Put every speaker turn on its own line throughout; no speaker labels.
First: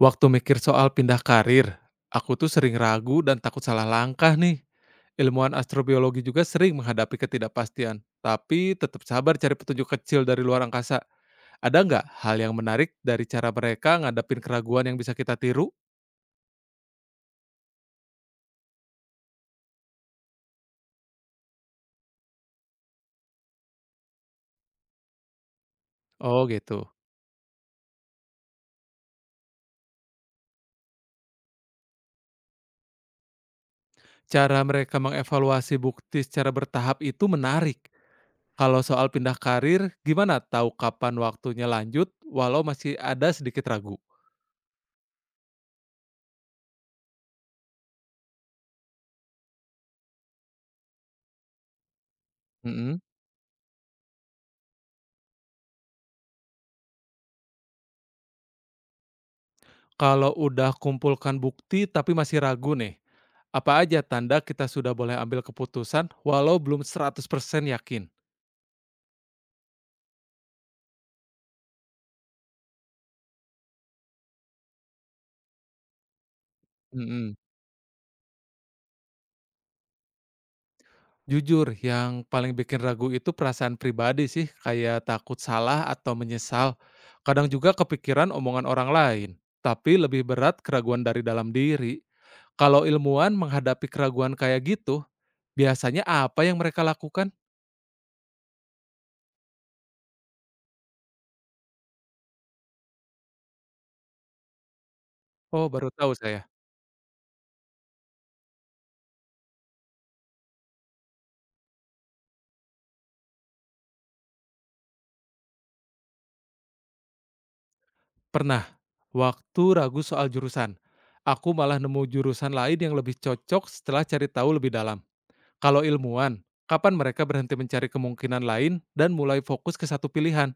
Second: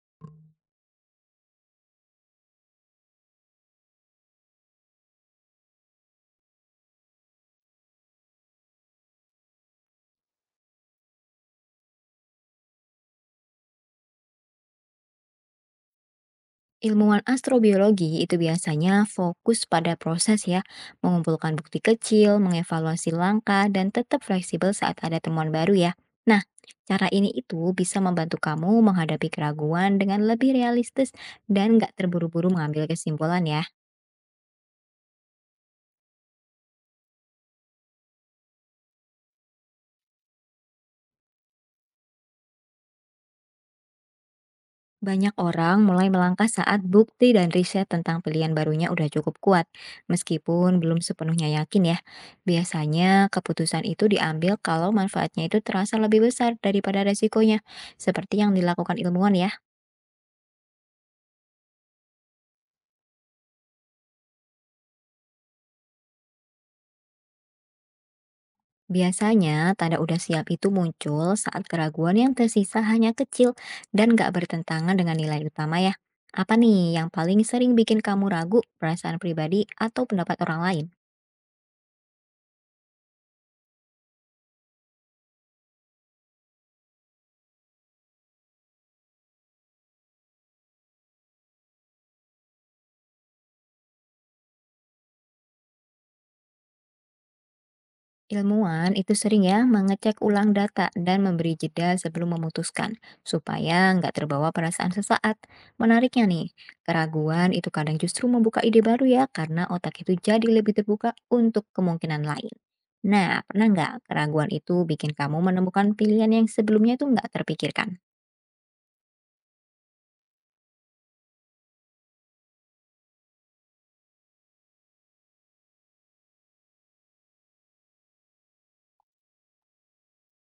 Waktu mikir soal pindah karir, aku tuh sering ragu dan takut salah langkah nih. Ilmuwan astrobiologi juga sering menghadapi ketidakpastian, tapi tetap sabar cari petunjuk kecil dari luar angkasa. Ada nggak hal yang menarik dari cara mereka ngadapin keraguan yang bisa kita tiru?
Ilmuwan astrobiologi itu biasanya fokus pada proses ya, mengumpulkan bukti kecil, mengevaluasi langkah, dan tetap fleksibel saat ada temuan baru ya. Nah,
Oh gitu.
cara ini itu bisa membantu kamu menghadapi keraguan dengan lebih realistis dan nggak terburu-buru mengambil kesimpulan ya.
Cara mereka mengevaluasi bukti secara bertahap itu menarik. Kalau soal pindah karir, gimana tahu kapan waktunya lanjut walau masih ada sedikit ragu?
Banyak orang mulai melangkah saat bukti dan riset tentang pilihan barunya udah cukup kuat, meskipun belum sepenuhnya yakin ya.
Mm-mm.
Biasanya keputusan itu diambil kalau manfaatnya itu terasa lebih besar daripada resikonya, seperti yang dilakukan ilmuwan ya.
Kalau udah kumpulkan bukti tapi masih ragu nih, apa aja tanda kita sudah boleh ambil keputusan walau belum 100% yakin?
Biasanya tanda udah siap itu muncul saat keraguan yang tersisa hanya kecil dan gak bertentangan dengan nilai utama ya. Apa nih yang
Mhm.
paling sering bikin kamu ragu, perasaan pribadi atau pendapat orang lain?
Jujur, yang paling bikin ragu itu perasaan pribadi sih, kayak takut salah atau menyesal. Kadang juga kepikiran omongan orang lain, tapi lebih berat keraguan dari dalam diri. Kalau ilmuwan menghadapi keraguan kayak gitu, biasanya apa yang mereka lakukan?
Ilmuwan itu sering ya mengecek ulang data dan memberi jeda sebelum memutuskan, supaya nggak terbawa perasaan sesaat.
Oh, baru tahu
Menariknya
saya.
nih, keraguan itu kadang justru membuka ide baru ya, karena otak itu jadi lebih terbuka untuk kemungkinan lain. Nah, pernah nggak keraguan itu bikin kamu menemukan pilihan yang sebelumnya itu nggak terpikirkan?
Pernah, waktu ragu soal jurusan. Aku malah nemu jurusan lain yang lebih cocok setelah cari tahu lebih dalam. Kalau ilmuwan, kapan mereka berhenti mencari kemungkinan lain dan mulai fokus ke satu pilihan?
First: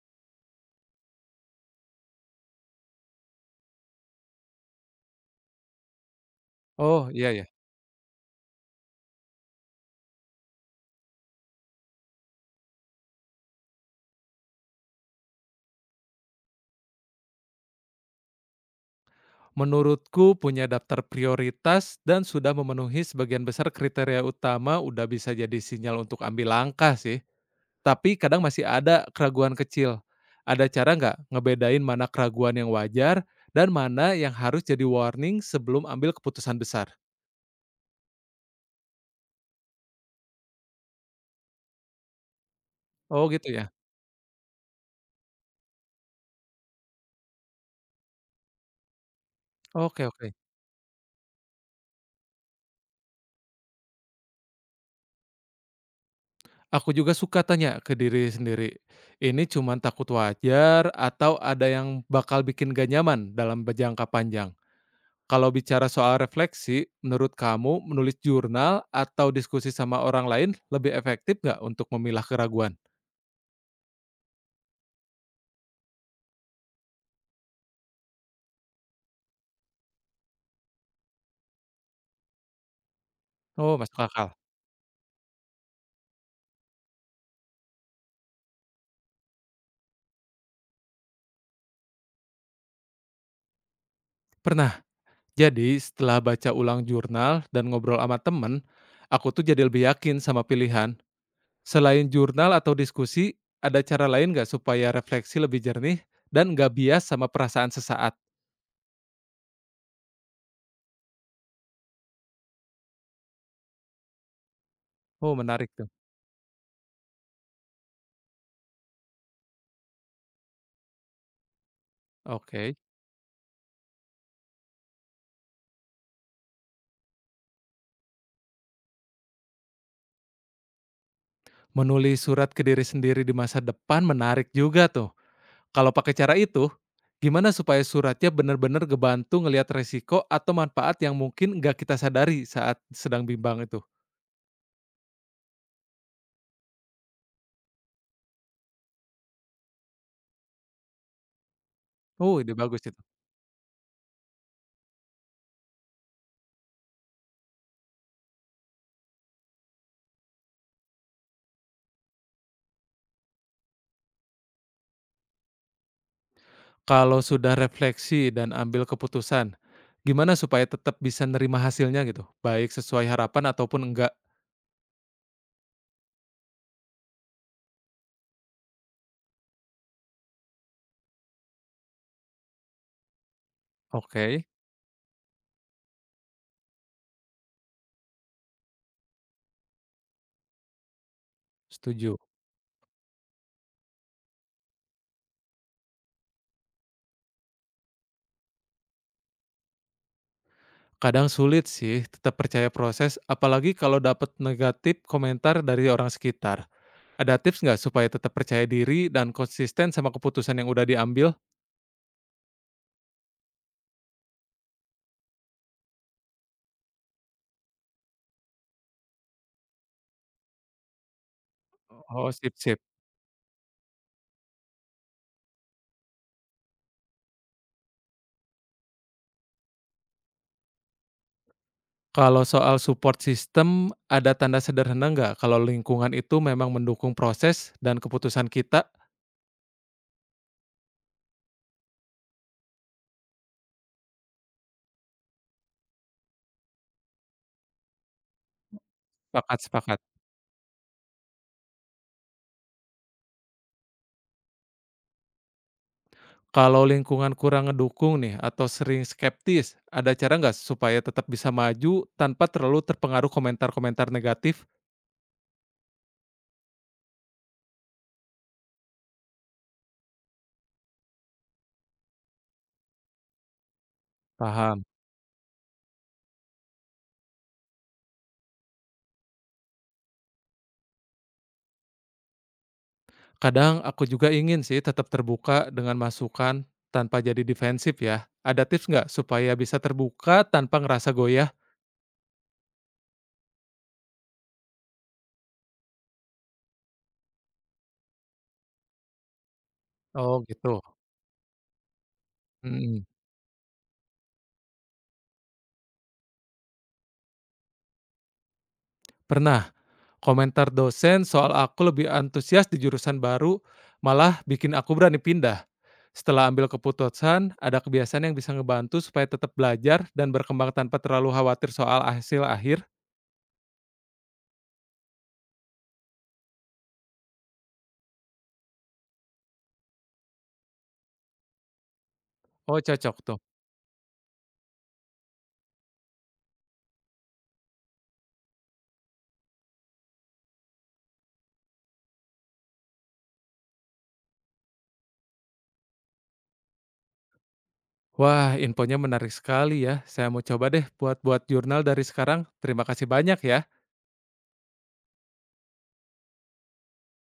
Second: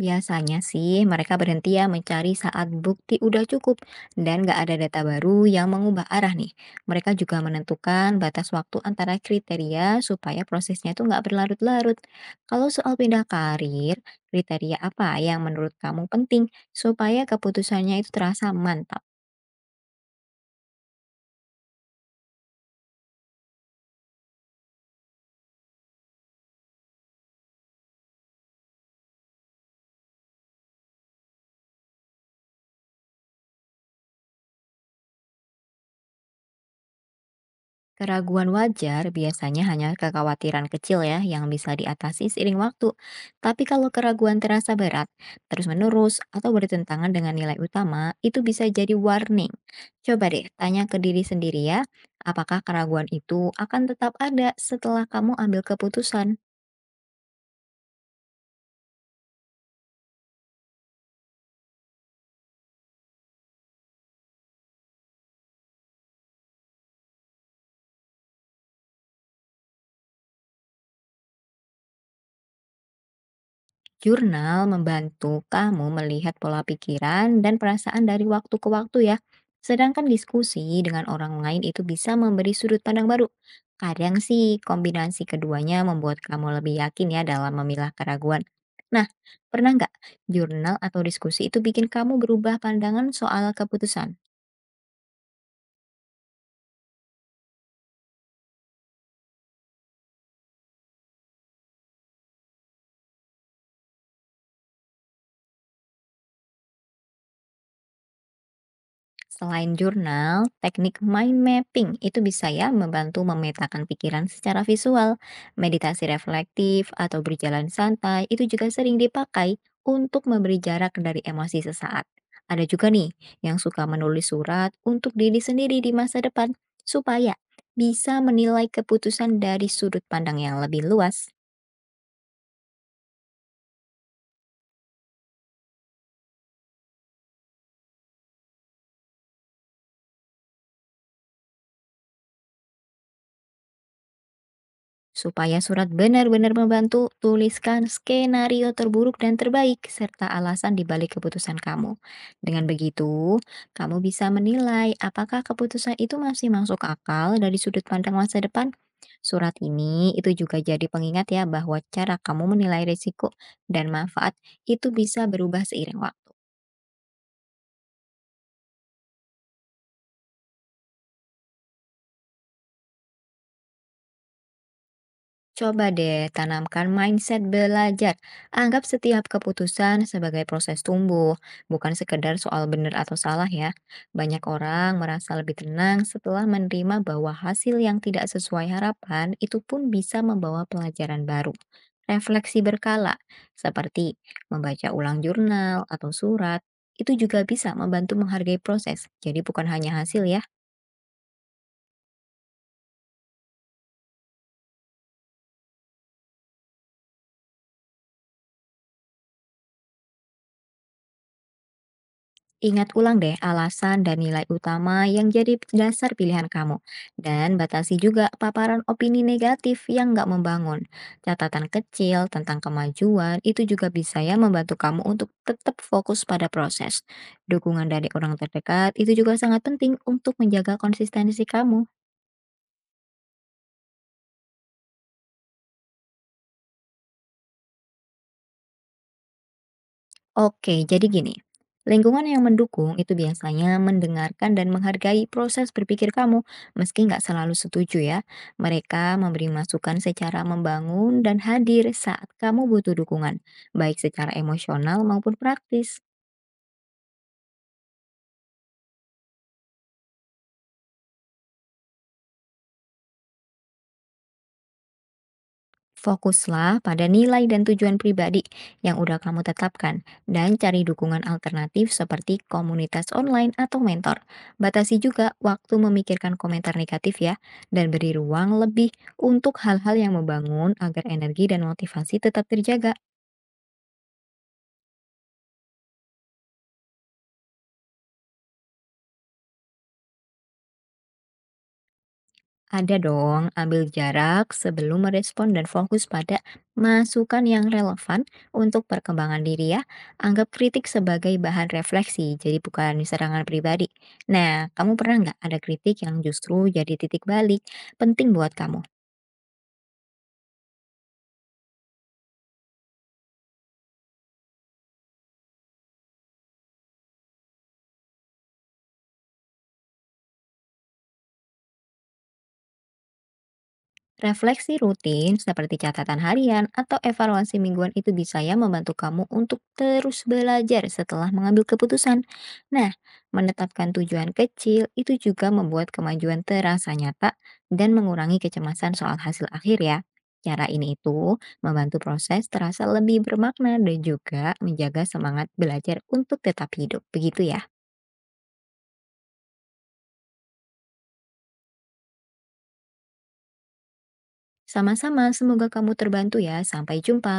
Biasanya sih mereka berhenti ya mencari saat bukti udah cukup dan nggak ada data baru yang mengubah arah nih.
Oh,
Mereka
iya
juga
ya.
menentukan batas waktu antara kriteria supaya prosesnya itu nggak berlarut-larut. Kalau soal pindah karir, kriteria apa yang menurut kamu penting supaya keputusannya itu terasa mantap?
Menurutku punya daftar prioritas dan sudah memenuhi sebagian besar kriteria utama udah bisa jadi sinyal untuk ambil langkah sih. Tapi kadang masih ada keraguan kecil. Ada cara nggak ngebedain mana keraguan yang wajar dan mana yang harus jadi warning sebelum ambil keputusan besar?
Keraguan wajar biasanya hanya kekhawatiran kecil ya yang bisa diatasi seiring waktu.
Oh gitu
Tapi
ya?
kalau keraguan terasa berat, terus-menerus, atau bertentangan dengan nilai utama, itu bisa jadi warning.
Oke,
Coba
oke.
deh tanya ke diri sendiri ya, apakah keraguan itu akan tetap ada setelah kamu ambil keputusan?
Aku juga suka tanya ke diri sendiri, ini cuman takut wajar atau ada yang bakal bikin gak nyaman dalam jangka panjang? Kalau bicara soal refleksi, menurut kamu menulis jurnal atau diskusi sama orang lain lebih efektif nggak untuk memilah keraguan?
Jurnal membantu kamu melihat pola pikiran dan perasaan dari waktu ke waktu ya. Sedangkan diskusi dengan orang lain itu bisa memberi sudut pandang baru.
Oh masuk
Kadang
akal.
sih kombinasi keduanya membuat kamu lebih yakin ya dalam memilah keraguan. Nah, pernah nggak jurnal atau diskusi itu bikin kamu berubah pandangan soal keputusan?
Pernah. Jadi setelah baca ulang jurnal dan ngobrol sama temen, aku tuh jadi lebih yakin sama pilihan. Selain jurnal atau diskusi, ada cara lain nggak supaya refleksi lebih jernih dan nggak bias sama perasaan sesaat?
Selain jurnal, teknik mind mapping itu bisa ya membantu memetakan pikiran secara visual.
Oh menarik tuh.
Meditasi reflektif atau berjalan santai itu juga sering dipakai untuk memberi jarak dari emosi sesaat. Ada
Oke.
juga nih yang suka menulis surat untuk diri sendiri di masa depan supaya bisa menilai keputusan dari sudut pandang yang lebih luas.
Menulis surat ke diri sendiri di masa depan menarik juga tuh. Kalau pakai cara itu, gimana supaya suratnya benar-benar ngebantu ngelihat resiko atau manfaat yang mungkin nggak kita sadari saat sedang bimbang itu?
Supaya surat benar-benar membantu, tuliskan skenario terburuk dan terbaik serta alasan di balik keputusan kamu.
Oh ide
Dengan
bagus itu.
begitu, kamu bisa menilai apakah keputusan itu masih masuk akal dari sudut pandang masa depan. Surat ini itu juga jadi pengingat ya bahwa cara kamu menilai risiko dan manfaat itu bisa berubah seiring waktu.
Kalau sudah refleksi dan ambil keputusan, gimana supaya tetap bisa nerima hasilnya gitu? Baik sesuai harapan ataupun enggak?
Coba deh tanamkan mindset belajar. Anggap setiap keputusan sebagai proses tumbuh, bukan sekedar soal benar atau salah ya. Banyak
Oke,
orang merasa lebih tenang setelah menerima bahwa hasil yang tidak sesuai harapan itu pun bisa membawa pelajaran baru.
setuju.
Refleksi berkala, seperti membaca ulang jurnal atau surat, itu juga bisa membantu menghargai proses. Jadi bukan hanya hasil ya,
Kadang sulit sih tetap percaya proses, apalagi kalau dapat negatif komentar dari orang sekitar. Ada tips nggak supaya tetap percaya diri dan konsisten sama keputusan yang udah diambil?
ingat ulang deh alasan dan nilai utama yang jadi dasar pilihan kamu. Dan batasi juga paparan opini negatif yang nggak membangun. Catatan kecil
Oh, sip,
tentang
sip.
kemajuan itu juga bisa ya membantu kamu untuk tetap fokus pada proses. Dukungan dari orang terdekat itu juga sangat penting untuk menjaga konsistensi kamu.
Kalau soal support system, ada tanda sederhana nggak kalau lingkungan itu memang mendukung proses dan keputusan kita?
Oke, jadi gini, lingkungan yang mendukung itu biasanya mendengarkan dan menghargai proses berpikir kamu, meski nggak selalu setuju ya. Mereka memberi
Sepakat,
masukan
sepakat.
secara membangun dan hadir saat kamu butuh dukungan, baik secara emosional maupun praktis.
Kalau lingkungan kurang ngedukung nih atau sering skeptis, ada cara nggak supaya tetap bisa maju tanpa terlalu terpengaruh komentar-komentar negatif?
Fokuslah pada nilai dan tujuan pribadi yang udah kamu tetapkan dan cari dukungan alternatif seperti komunitas online atau mentor.
Paham.
Batasi juga waktu memikirkan komentar negatif ya dan beri ruang lebih untuk hal-hal yang membangun agar energi dan motivasi tetap terjaga.
Kadang aku juga ingin sih tetap terbuka dengan masukan tanpa jadi defensif ya. Ada tips nggak supaya bisa terbuka tanpa ngerasa goyah?
Ada dong, ambil jarak sebelum merespon dan fokus pada masukan yang relevan untuk perkembangan diri ya.
Oh
Anggap
gitu.
kritik sebagai bahan refleksi, jadi bukan
Mm.
serangan pribadi. Nah, kamu pernah nggak ada kritik yang justru jadi titik balik penting buat kamu?
Pernah. Komentar dosen soal aku lebih antusias di jurusan baru malah bikin aku berani pindah. Setelah ambil keputusan, ada kebiasaan yang bisa ngebantu supaya tetap belajar dan berkembang tanpa terlalu khawatir soal hasil akhir.
Refleksi rutin seperti catatan harian atau evaluasi mingguan itu bisa ya membantu kamu untuk terus belajar setelah mengambil keputusan.
Oh,
Nah,
cocok tuh.
menetapkan tujuan kecil itu juga membuat kemajuan terasa nyata dan mengurangi kecemasan soal hasil akhir ya. Cara ini itu membantu proses terasa lebih bermakna dan juga menjaga semangat belajar untuk tetap hidup. Begitu ya.
Wah, infonya menarik sekali ya. Saya mau coba deh buat-buat jurnal dari sekarang. Terima kasih banyak ya.
Sama-sama, semoga kamu terbantu ya. Sampai jumpa.